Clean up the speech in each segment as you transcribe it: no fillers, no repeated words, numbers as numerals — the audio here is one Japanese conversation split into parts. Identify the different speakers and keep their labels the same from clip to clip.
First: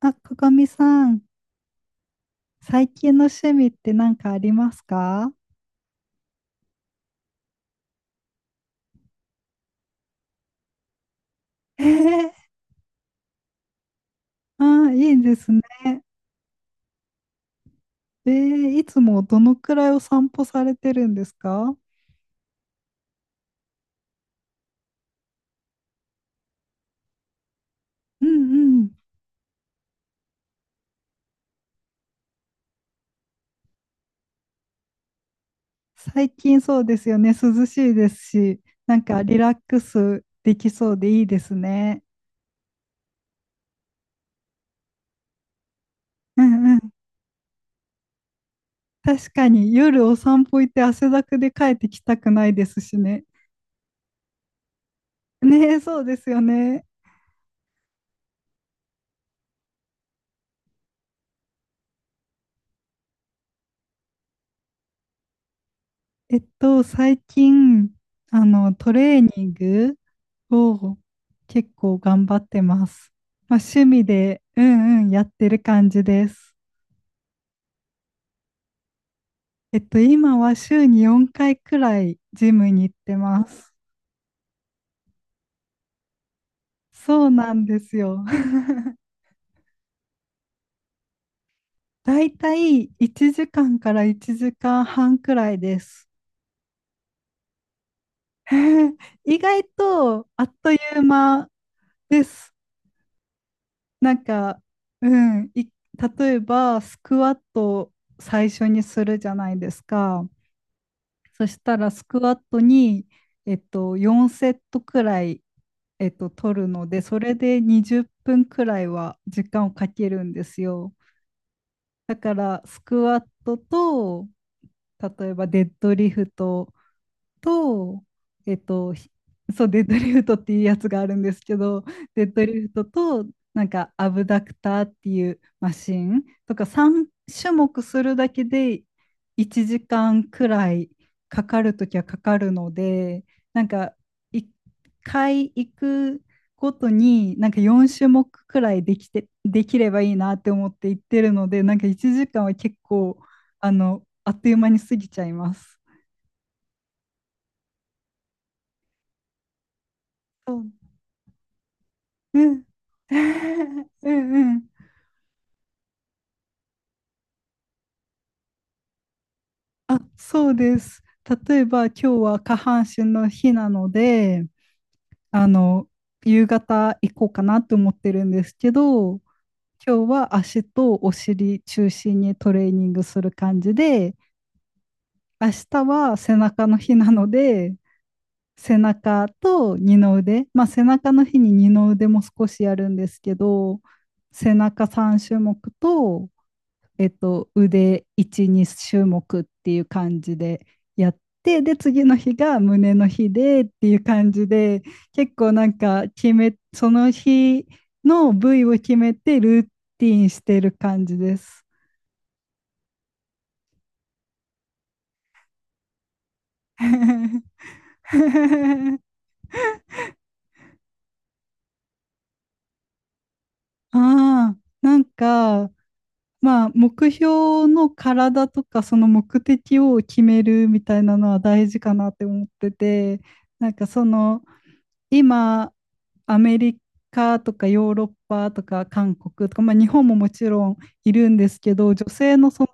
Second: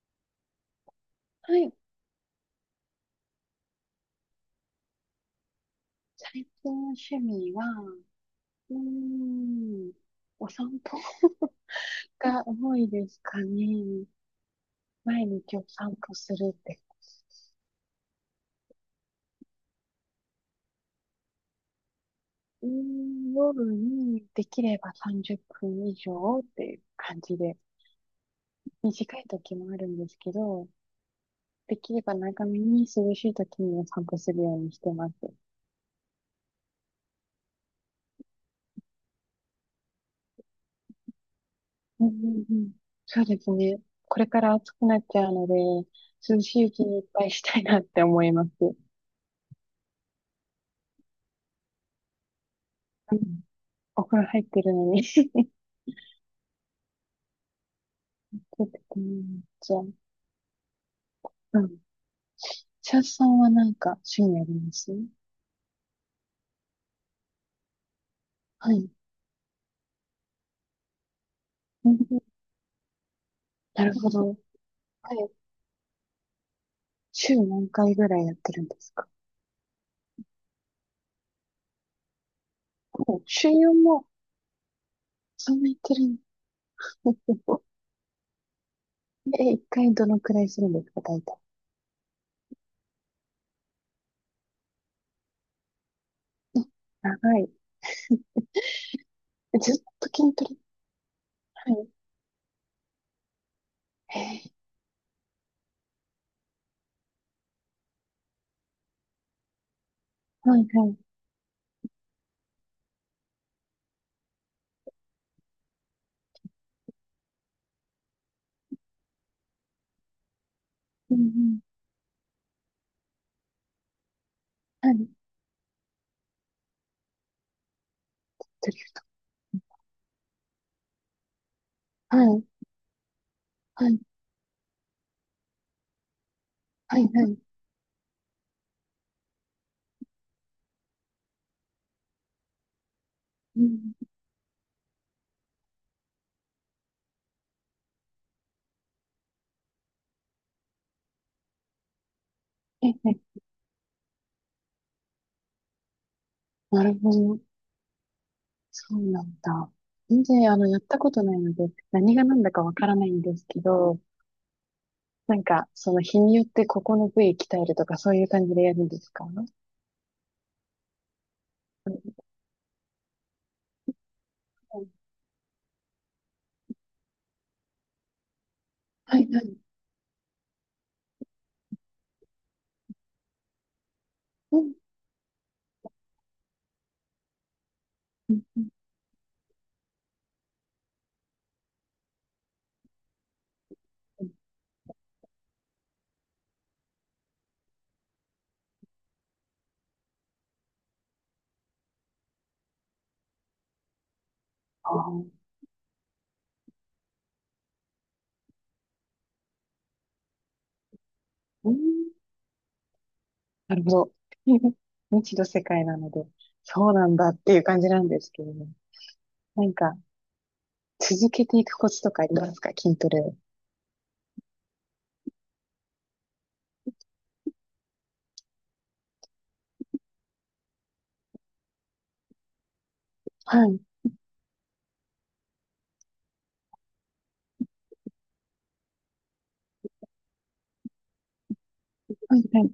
Speaker 1: あ、ここみさん、
Speaker 2: はい。
Speaker 1: 最近の趣味って何かありますか？
Speaker 2: 最近の趣味は、うーん、お散歩
Speaker 1: えー
Speaker 2: が多いですかね。
Speaker 1: あいい
Speaker 2: 毎
Speaker 1: です
Speaker 2: 日
Speaker 1: ね。
Speaker 2: お散歩するって。
Speaker 1: えいつもどのくらいお散歩されてるんですか？
Speaker 2: 夜にできれば30分以上っていう感じで、
Speaker 1: うんうん。
Speaker 2: 短い時もあるんですけど、できれば長めに涼しい時にお散歩するようにしてます。
Speaker 1: 最近そうですよね。涼しいですし、なんかリラックスできそうでいいですね。
Speaker 2: うんうんうん。そうですね。これから暑くなっちゃうので、涼
Speaker 1: う
Speaker 2: しいう
Speaker 1: んう
Speaker 2: ち
Speaker 1: ん。
Speaker 2: にいっぱいしたいなって思います。
Speaker 1: 確かに夜お散歩行って汗だくで帰ってきたくないですし
Speaker 2: うん。
Speaker 1: ね。
Speaker 2: お風呂入ってるのに
Speaker 1: ねえ、そうですよね。
Speaker 2: 出てこないんじゃん。うん。シャッさんはなんか趣味あります？
Speaker 1: 最近、
Speaker 2: はい。
Speaker 1: トレーニングを結
Speaker 2: う
Speaker 1: 構
Speaker 2: ん、
Speaker 1: 頑張ってます。まあ、
Speaker 2: な
Speaker 1: 趣
Speaker 2: る
Speaker 1: 味
Speaker 2: ほど。
Speaker 1: で、うんうん
Speaker 2: は
Speaker 1: やっ
Speaker 2: い。
Speaker 1: てる感じです。
Speaker 2: 週何回ぐらいやってるんですか？
Speaker 1: 今は週に4回くらいジムに行って
Speaker 2: お
Speaker 1: ま
Speaker 2: 週
Speaker 1: す。
Speaker 2: 4もそんなやってるん
Speaker 1: そうなんですよ。
Speaker 2: で、1回どのくらいするんですか、大体？
Speaker 1: だいたい1時間から1時間半くらいです。
Speaker 2: 長い。
Speaker 1: 意
Speaker 2: え、
Speaker 1: 外
Speaker 2: ずっと
Speaker 1: と
Speaker 2: 筋
Speaker 1: あ
Speaker 2: ト
Speaker 1: っ
Speaker 2: レ？
Speaker 1: という間
Speaker 2: はい。
Speaker 1: です。な
Speaker 2: へ
Speaker 1: ん
Speaker 2: え
Speaker 1: か、うん、い例えばスクワットを最初にするじゃないですか。
Speaker 2: ー。はいはい。
Speaker 1: そしたらスクワットに、4セットくらい、取るので、それで20分くらいは時間をかけるんですよ。
Speaker 2: うんうん。
Speaker 1: だから、スクワットと、
Speaker 2: はい。
Speaker 1: 例えばデッドリフトと、えっ
Speaker 2: ドリフ
Speaker 1: と、
Speaker 2: ト。
Speaker 1: ひそう、デッドリフトっていうやつがあるんですけど、
Speaker 2: は
Speaker 1: デッ
Speaker 2: い。
Speaker 1: ドリフトと、なん
Speaker 2: は
Speaker 1: か、
Speaker 2: い。
Speaker 1: アブダクターっていうマシンとか、
Speaker 2: はい
Speaker 1: 3
Speaker 2: はい。
Speaker 1: 種目するだけで1時間くらいかかるときはかかるので、
Speaker 2: う
Speaker 1: なん
Speaker 2: ん。
Speaker 1: か、1回行くごとに、なんか4種目くらいできて、できればいいなって思って行ってるので、なんか1時間は結
Speaker 2: えーえ
Speaker 1: 構、
Speaker 2: ー。
Speaker 1: あっという間に過ぎちゃいます。
Speaker 2: なるほど。そうなんだ。全然、
Speaker 1: そう
Speaker 2: やったことないので、何が
Speaker 1: う
Speaker 2: 何だか
Speaker 1: ん。
Speaker 2: わからないんですけ ど、
Speaker 1: うんうん。
Speaker 2: なんか、その日によってここの部位鍛えるとか、そういう感じでやるんですか？は
Speaker 1: あ、そうです。例えば今日は下半身の日なので、
Speaker 2: い
Speaker 1: あの、夕方行こうかなと思ってるんですけ
Speaker 2: は
Speaker 1: ど、
Speaker 2: い。
Speaker 1: 今日は足とお尻中心にトレーニングする感じで、
Speaker 2: うん。
Speaker 1: 明日は背中の日なので、
Speaker 2: うん、
Speaker 1: 背中と二の腕、まあ背中の日に二の腕も少しやるんですけど、背中3種目と腕1、2種目っていう感じでやって、で、次の日が胸の日でっていう感じで、
Speaker 2: あ
Speaker 1: 結
Speaker 2: あ、
Speaker 1: 構なんかその日の部位を決めてルーティンしてる感じです。
Speaker 2: うん。なるほど。未知の世界なので、そうなんだっていう感じなんですけれども。なんか、続けていくコツとかありますか、筋トレを？
Speaker 1: ああ、なんか、まあ、目標の体とか、その目的を決めるみたいなのは大事かなって思ってて、
Speaker 2: は
Speaker 1: なん
Speaker 2: い。
Speaker 1: かその、今、アメリカとかヨーロッパとか韓国とか、まあ、日本ももちろんいるんですけど、女
Speaker 2: は
Speaker 1: 性
Speaker 2: い、
Speaker 1: のそ
Speaker 2: は
Speaker 1: の
Speaker 2: い、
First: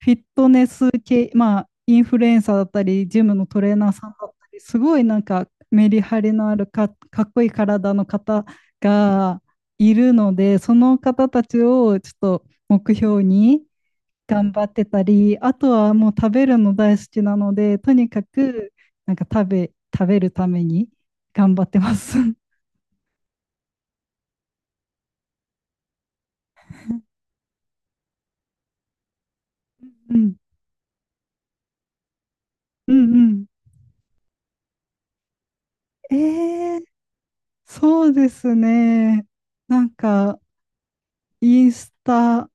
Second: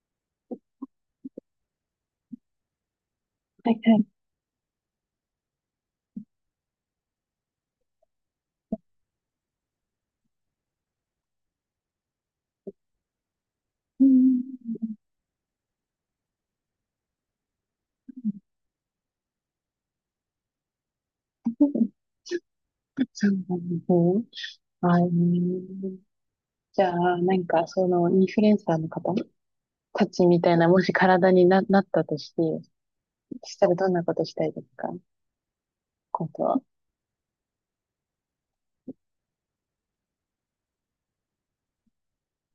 Speaker 1: フィットネス系、まあ、インフルエンサーだったり、ジムのト
Speaker 2: は
Speaker 1: レー
Speaker 2: い、
Speaker 1: ナー
Speaker 2: はい。
Speaker 1: さんだったり、すごいなんかメリハリのあるかっこいい体の方がいるので、その方たちをちょっと目標に
Speaker 2: うん。
Speaker 1: 頑張ってたり、あとはもう食べるの大好きなので、とにかくなんか食べるために頑張
Speaker 2: そ
Speaker 1: っ
Speaker 2: う
Speaker 1: て
Speaker 2: な
Speaker 1: ます。
Speaker 2: んですね。あー、じゃあ、なんか、その、インフルエンサーの方た
Speaker 1: う
Speaker 2: ち
Speaker 1: ん、
Speaker 2: みたいな、もし体になったとして、
Speaker 1: うんうん。
Speaker 2: そしたらどんなことしたいですか、こと？
Speaker 1: えーそうですね。なんか、インスタ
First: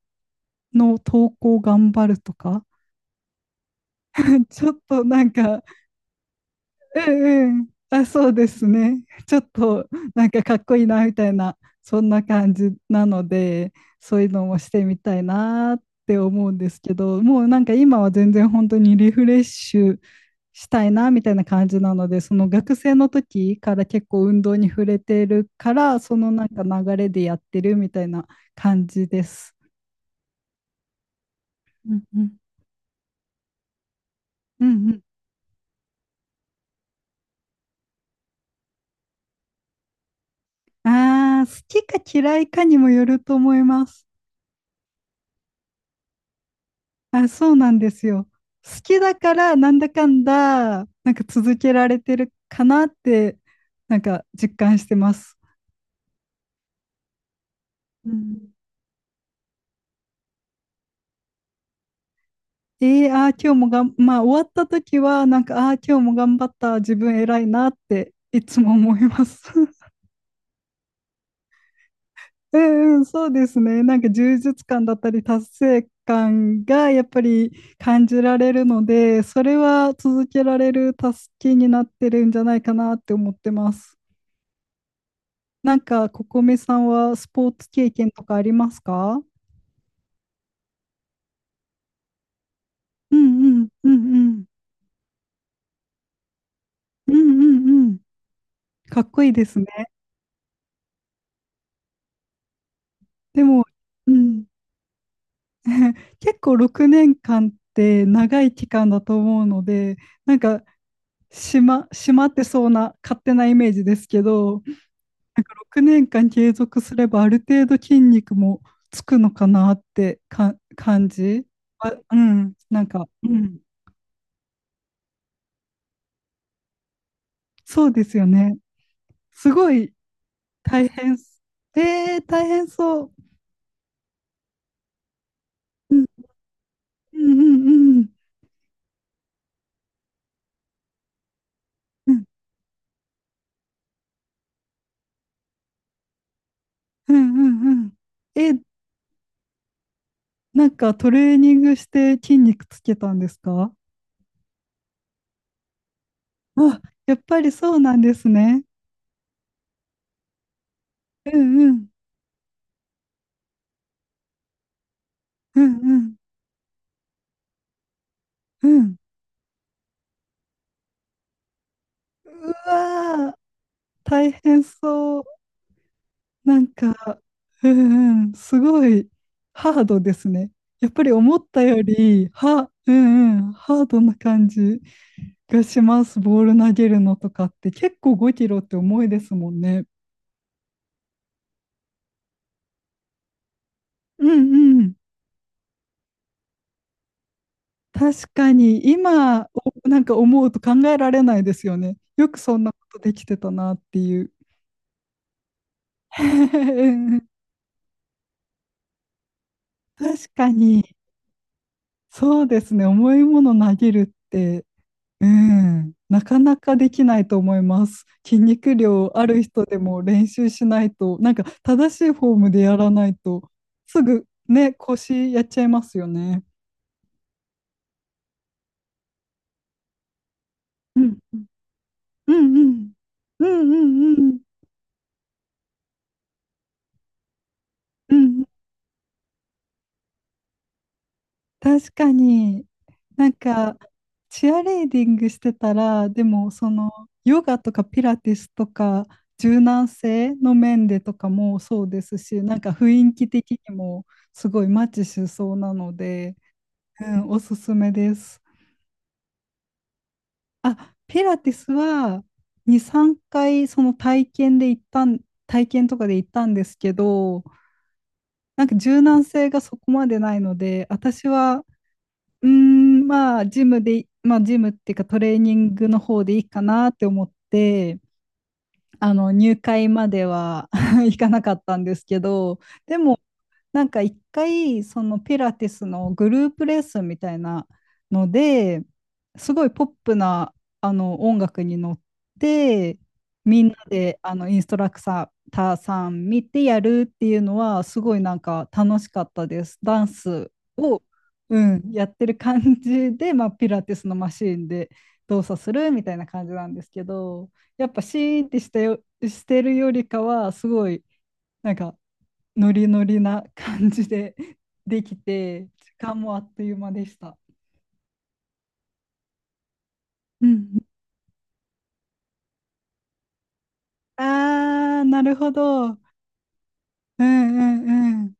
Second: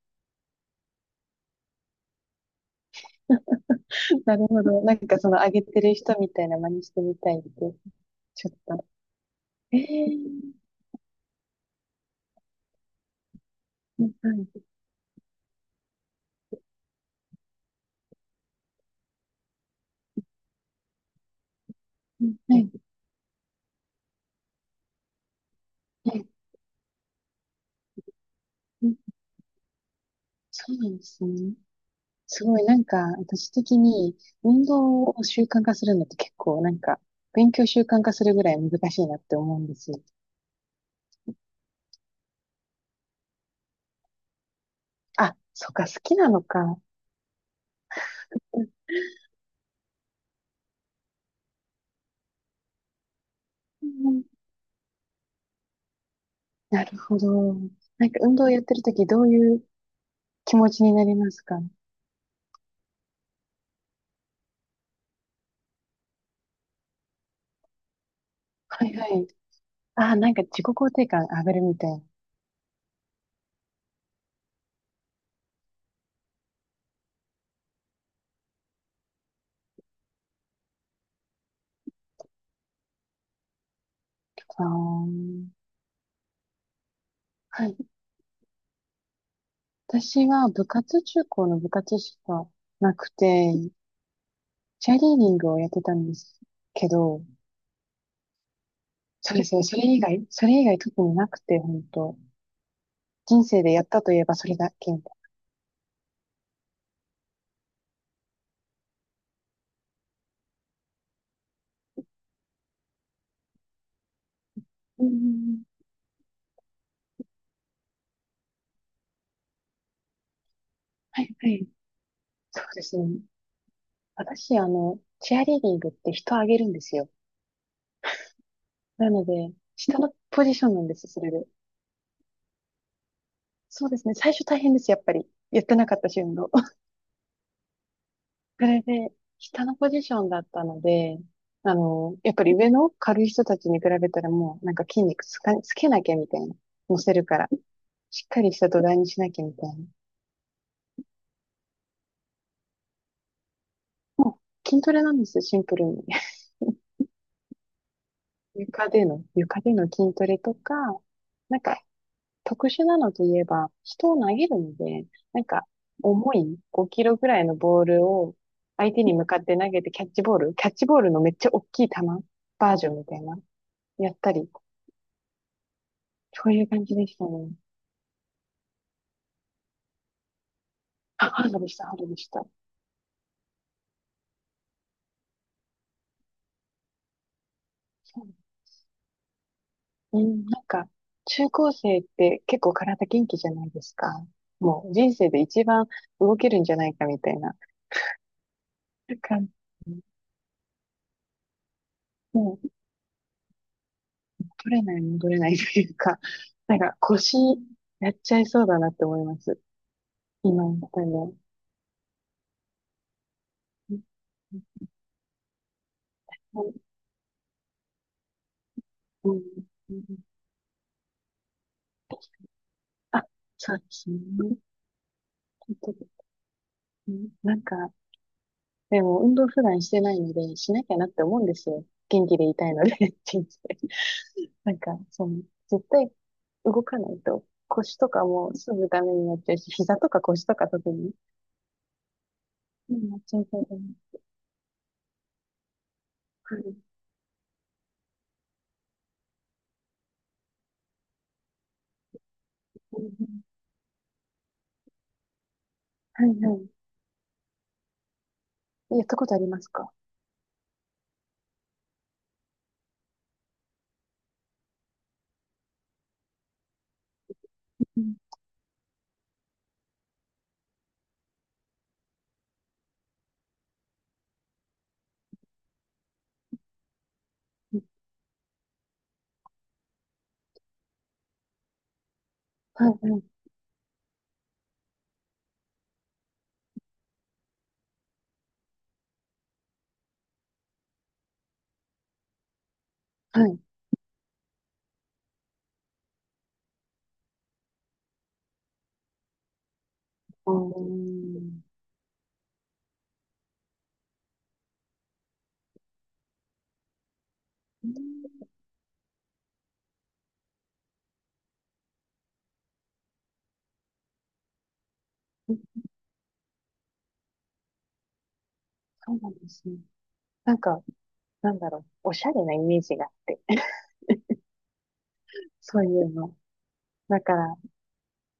Speaker 1: の投稿頑張るとか、
Speaker 2: な るほ
Speaker 1: ちょっ
Speaker 2: ど。なん
Speaker 1: と
Speaker 2: か
Speaker 1: な
Speaker 2: そ
Speaker 1: ん
Speaker 2: の上げ
Speaker 1: か、
Speaker 2: てる人みたいな真似して
Speaker 1: う
Speaker 2: みたいって、
Speaker 1: んうん。あ、そう
Speaker 2: ち
Speaker 1: で
Speaker 2: ょっ
Speaker 1: す
Speaker 2: と。
Speaker 1: ね。ちょっ
Speaker 2: え
Speaker 1: と
Speaker 2: え。
Speaker 1: なんかかっこいいなみたいな、そんな感じなので、
Speaker 2: は
Speaker 1: そういうのも
Speaker 2: い、
Speaker 1: してみたいなって思うんですけど、もうなんか今は全然本当にリフレッシュしたいなみたいな感じなので、その
Speaker 2: はい、
Speaker 1: 学生の時から結構運動に触れてるから、
Speaker 2: は
Speaker 1: そ
Speaker 2: い。
Speaker 1: のなんか流れでやってるみたいな
Speaker 2: う
Speaker 1: 感
Speaker 2: ん、
Speaker 1: じです。
Speaker 2: そうなんですね。
Speaker 1: うんうん。
Speaker 2: すごい、なんか、私的に、運
Speaker 1: うんうん。
Speaker 2: 動を習慣化するのって結構、なんか、勉強習慣化するぐらい難しいなって思うんですよ。
Speaker 1: ああ、好きか嫌いかにもよると思います。
Speaker 2: あ、そっか、好きなのか。
Speaker 1: あ、そうなんですよ。好きだからなんだかんだ、なんか続けられてるかなって、
Speaker 2: う
Speaker 1: なん
Speaker 2: ん、
Speaker 1: か実感してます。
Speaker 2: なるほど。な
Speaker 1: う
Speaker 2: んか、運動
Speaker 1: ん。
Speaker 2: やってるとき、どういう気持ちになりますか？
Speaker 1: えー、あー今日もがん、まあ終わった時は、なんか、あー今日も頑張った、自分偉いなっていつも
Speaker 2: はい
Speaker 1: 思い
Speaker 2: は
Speaker 1: ま
Speaker 2: い。
Speaker 1: す。
Speaker 2: ああ、なんか自己肯定感上がるみたいな。
Speaker 1: うんうん、そうですね。なんか充実感だったり、達成感がやっぱり感じられるので、それは続けられる助けになってるんじゃないかなって思ってます。
Speaker 2: ああ。
Speaker 1: なんか、ここめさんはスポー
Speaker 2: は
Speaker 1: ツ
Speaker 2: い。
Speaker 1: 経験とかありますか？
Speaker 2: 私は部活、中高の部活しかなく
Speaker 1: うん、うん、
Speaker 2: て、
Speaker 1: うん、うん、
Speaker 2: チアリーディングをやってたんですけ
Speaker 1: う
Speaker 2: ど、
Speaker 1: ん、うん、うん。かっこいい
Speaker 2: そうで
Speaker 1: で
Speaker 2: す
Speaker 1: す
Speaker 2: ね、
Speaker 1: ね。
Speaker 2: それ以外特になくて、本当
Speaker 1: で
Speaker 2: 人生
Speaker 1: も、
Speaker 2: でやった
Speaker 1: う
Speaker 2: といえば
Speaker 1: ん、
Speaker 2: それだけみた
Speaker 1: 結構6年間って長い期間だと思うので、なんか、しまってそうな勝手なイメージですけど、
Speaker 2: いな。うん。
Speaker 1: なんか
Speaker 2: ん。
Speaker 1: 6年間継続すればある程度筋肉もつくのかなって感
Speaker 2: はい
Speaker 1: じ。
Speaker 2: はい。
Speaker 1: あ、うん、
Speaker 2: そうで
Speaker 1: なん
Speaker 2: す
Speaker 1: か、
Speaker 2: ね。
Speaker 1: うん、
Speaker 2: 私、チアリーディングって人をあげるんですよ。
Speaker 1: そうですよね。
Speaker 2: なので、
Speaker 1: すごい
Speaker 2: 下のポジションなん
Speaker 1: 大
Speaker 2: です、
Speaker 1: 変
Speaker 2: それ
Speaker 1: す。
Speaker 2: で。
Speaker 1: 大変そう。
Speaker 2: そうですね、最初大変です、やっぱり。やってな
Speaker 1: う
Speaker 2: かっ
Speaker 1: ん、
Speaker 2: たし、運動。
Speaker 1: うん、うん、
Speaker 2: それで、下のポジションだったので、
Speaker 1: うん、
Speaker 2: やっぱり上の軽い人たちに比べたらもう、なんか筋肉つけなきゃみたいな。乗
Speaker 1: う
Speaker 2: せ
Speaker 1: ん、
Speaker 2: るか
Speaker 1: う
Speaker 2: ら。
Speaker 1: ん、うん。
Speaker 2: しっかり
Speaker 1: え、
Speaker 2: した土台にしなきゃみたいな。
Speaker 1: なんかトレーニングして筋肉つけたんですか？
Speaker 2: もう、筋トレなんですよ、シンプルに。
Speaker 1: あ、やっぱりそうなんですね。
Speaker 2: 床での筋トレとか、
Speaker 1: うん、
Speaker 2: なん
Speaker 1: う
Speaker 2: か、
Speaker 1: ん、
Speaker 2: 特殊なのといえば、人を投げるので、なん
Speaker 1: うん、
Speaker 2: か、
Speaker 1: うん、
Speaker 2: 重い5キロぐらいのボールを
Speaker 1: う
Speaker 2: 相
Speaker 1: ん。
Speaker 2: 手に向かって投げてキャッチボールのめっちゃ大きい球
Speaker 1: う
Speaker 2: バージョンみたい
Speaker 1: わー、
Speaker 2: な、やっ
Speaker 1: 大
Speaker 2: たり
Speaker 1: 変そう。
Speaker 2: そう
Speaker 1: な
Speaker 2: い
Speaker 1: ん
Speaker 2: う感じでし
Speaker 1: か、
Speaker 2: たね。
Speaker 1: うん、うん、すごいハードですね。やっぱり
Speaker 2: あ、
Speaker 1: 思
Speaker 2: ハ
Speaker 1: っ
Speaker 2: ード
Speaker 1: た
Speaker 2: でし
Speaker 1: よ
Speaker 2: た、ハードでし
Speaker 1: り、
Speaker 2: た。
Speaker 1: うん、うん、ハードな感じ。がします。ボール投げるのとかって結構
Speaker 2: そう、
Speaker 1: 5キロって重いですもんね。
Speaker 2: うん、なんか、中高生って結構体元気じゃないです
Speaker 1: う
Speaker 2: か。
Speaker 1: んう
Speaker 2: も
Speaker 1: ん。
Speaker 2: う人生で一番動けるんじゃないかみたいな
Speaker 1: 確かに今
Speaker 2: 感
Speaker 1: な
Speaker 2: じ。
Speaker 1: んか思うと考えられないですよね。よく
Speaker 2: も
Speaker 1: そ
Speaker 2: う
Speaker 1: んなことできてたなっていう。
Speaker 2: 取れない戻れないというか、なんか 腰やっちゃいそうだなって思います。
Speaker 1: 確か
Speaker 2: 今やっ
Speaker 1: に
Speaker 2: たら。うん
Speaker 1: そうですね。重いもの投げるって、うん、なかな
Speaker 2: うん
Speaker 1: かできないと思います。筋肉量あ
Speaker 2: う
Speaker 1: る
Speaker 2: ん
Speaker 1: 人で
Speaker 2: う
Speaker 1: も
Speaker 2: ん。
Speaker 1: 練習しないと、なんか正しいフォームでやらない
Speaker 2: あ、
Speaker 1: と
Speaker 2: そうで
Speaker 1: す
Speaker 2: すね。
Speaker 1: ぐね、腰やっちゃい
Speaker 2: 本
Speaker 1: ま
Speaker 2: 当
Speaker 1: すよ
Speaker 2: に。
Speaker 1: ね。
Speaker 2: うん、なんか、でも運動普段してないので、しなきゃ
Speaker 1: う
Speaker 2: なっ
Speaker 1: ん
Speaker 2: て思うんですよ。元
Speaker 1: う
Speaker 2: 気で
Speaker 1: ん
Speaker 2: い
Speaker 1: う
Speaker 2: たいの
Speaker 1: ん。
Speaker 2: で、
Speaker 1: う
Speaker 2: 人生。
Speaker 1: んうんうん。
Speaker 2: なんか、その、絶対動かないと、腰と
Speaker 1: う
Speaker 2: か
Speaker 1: んうんうん。
Speaker 2: もすぐダメになっちゃうし、膝とか腰とか特に、
Speaker 1: 確かに。
Speaker 2: うん、なっ
Speaker 1: なん
Speaker 2: ちゃいそうだ
Speaker 1: か、
Speaker 2: ね。
Speaker 1: チアレーディングしてたら、でも、
Speaker 2: は
Speaker 1: そ
Speaker 2: い。
Speaker 1: の、ヨガとかピラティスとか、柔軟性の面でとかもそうですし、なんか雰囲気的にもすごいマッチしそうなの
Speaker 2: はい、
Speaker 1: で、
Speaker 2: はい。
Speaker 1: うん、おすすめです。
Speaker 2: やったことありますか？
Speaker 1: あ、ピラティスは2、3回その体験で行ったん、体験とかで行ったんですけど、
Speaker 2: うん、
Speaker 1: なんか柔軟性がそこまでないので、私はまあ、ジムで、まあ、ジムっていうかトレーニングの方でいいかなって思っ
Speaker 2: うん。
Speaker 1: て、あの入会までは 行かなかったんですけど
Speaker 2: はい、
Speaker 1: で
Speaker 2: は
Speaker 1: も
Speaker 2: い、
Speaker 1: なんか一回そのピラティスのグループレッスンみたいなのですごいポップなあの音楽に乗って
Speaker 2: はい。
Speaker 1: みんなであのインストラクターさん見てやるっていうのはすごいなんか楽しかったです。ダンス
Speaker 2: あー、
Speaker 1: を、
Speaker 2: うん、
Speaker 1: うん、やってる感じで、まあ、ピラティスのマシーンで動作するみたいな感じなんですけど。やっぱシーンってしてるよりかは、すごい、なんか、ノリノリな感じで できて、時間もあっという間でした。
Speaker 2: そうなんですね。
Speaker 1: う
Speaker 2: なん
Speaker 1: ん、
Speaker 2: か、なんだろう、おしゃれなイメージがあって、
Speaker 1: なるほ
Speaker 2: そ
Speaker 1: ど。
Speaker 2: う
Speaker 1: うん
Speaker 2: いうの。だ
Speaker 1: う
Speaker 2: から、
Speaker 1: んうん。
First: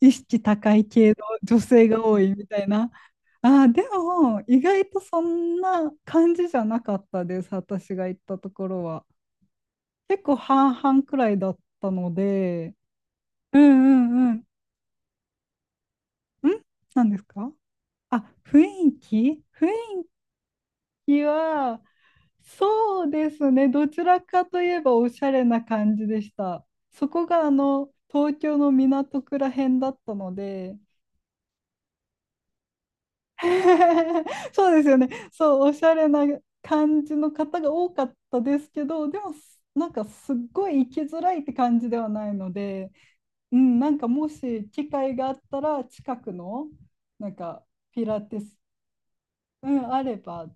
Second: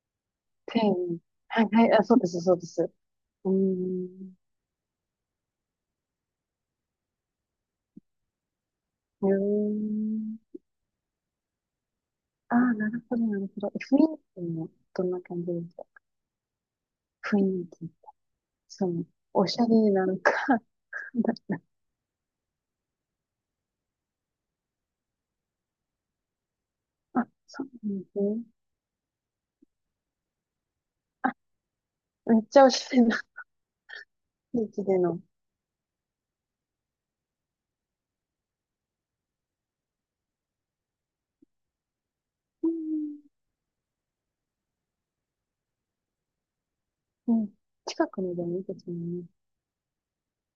Speaker 1: 意識高
Speaker 2: ペ
Speaker 1: い系の
Speaker 2: ン、
Speaker 1: 女
Speaker 2: はいは
Speaker 1: 性
Speaker 2: い、あ、
Speaker 1: が
Speaker 2: そう
Speaker 1: 多
Speaker 2: で
Speaker 1: い
Speaker 2: す、
Speaker 1: み
Speaker 2: そ
Speaker 1: た
Speaker 2: うで
Speaker 1: い
Speaker 2: す。
Speaker 1: な。
Speaker 2: うー
Speaker 1: あー、で
Speaker 2: ん、
Speaker 1: も、意外とそんな感じじゃなかったです、私が行ったところは。
Speaker 2: うー
Speaker 1: 結構
Speaker 2: ん。
Speaker 1: 半々くらいだったの
Speaker 2: ああ、
Speaker 1: で、
Speaker 2: なるほど、なる
Speaker 1: う
Speaker 2: ほ
Speaker 1: んう
Speaker 2: ど。雰囲
Speaker 1: んうん。
Speaker 2: 気も。どんな感じです？
Speaker 1: 何です
Speaker 2: 雰
Speaker 1: か？
Speaker 2: 囲気。
Speaker 1: あ、
Speaker 2: そう。おし
Speaker 1: 雰
Speaker 2: ゃれ
Speaker 1: 囲
Speaker 2: なのか、わ
Speaker 1: 気
Speaker 2: かんない
Speaker 1: は、そうですね。どちらかといえばおしゃれな感じでした。そ
Speaker 2: な。
Speaker 1: こ
Speaker 2: あ、
Speaker 1: が
Speaker 2: そうなんです
Speaker 1: 東
Speaker 2: ね。
Speaker 1: 京の港区ら辺だったので、
Speaker 2: あ、めっちゃおしゃれな 雰囲
Speaker 1: そうで
Speaker 2: 気
Speaker 1: すよ
Speaker 2: で
Speaker 1: ね。
Speaker 2: の。
Speaker 1: そう、おしゃれな感じの方が多かったですけど、でも、なんかすっごい行きづらいって感じではないの
Speaker 2: うん。
Speaker 1: で、うん、なんかもし機会があったら、近くの、なん
Speaker 2: うん、
Speaker 1: か、ピ
Speaker 2: 近
Speaker 1: ラ
Speaker 2: くに
Speaker 1: ティ
Speaker 2: でも
Speaker 1: ス、
Speaker 2: いいですもんね。
Speaker 1: うん、あれば、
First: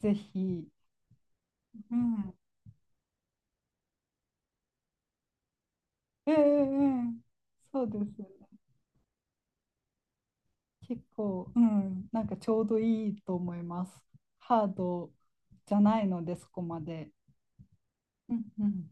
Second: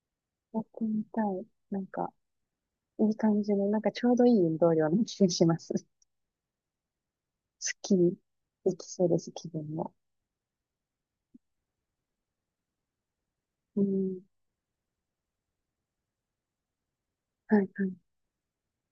Speaker 1: ぜ
Speaker 2: やっ
Speaker 1: ひ。
Speaker 2: てみたい。なん
Speaker 1: う
Speaker 2: か、
Speaker 1: ん、
Speaker 2: いい感じの、なんかちょうどいい運動量の気がします。
Speaker 1: ええええ、
Speaker 2: すっ
Speaker 1: そう
Speaker 2: き
Speaker 1: です
Speaker 2: り
Speaker 1: ね。
Speaker 2: できそうです、気分も。
Speaker 1: 結構、うん、なんかちょうどいいと思い
Speaker 2: う
Speaker 1: ます。
Speaker 2: ん。
Speaker 1: ハードじゃないので、そこまで。
Speaker 2: はいはい。
Speaker 1: うんうん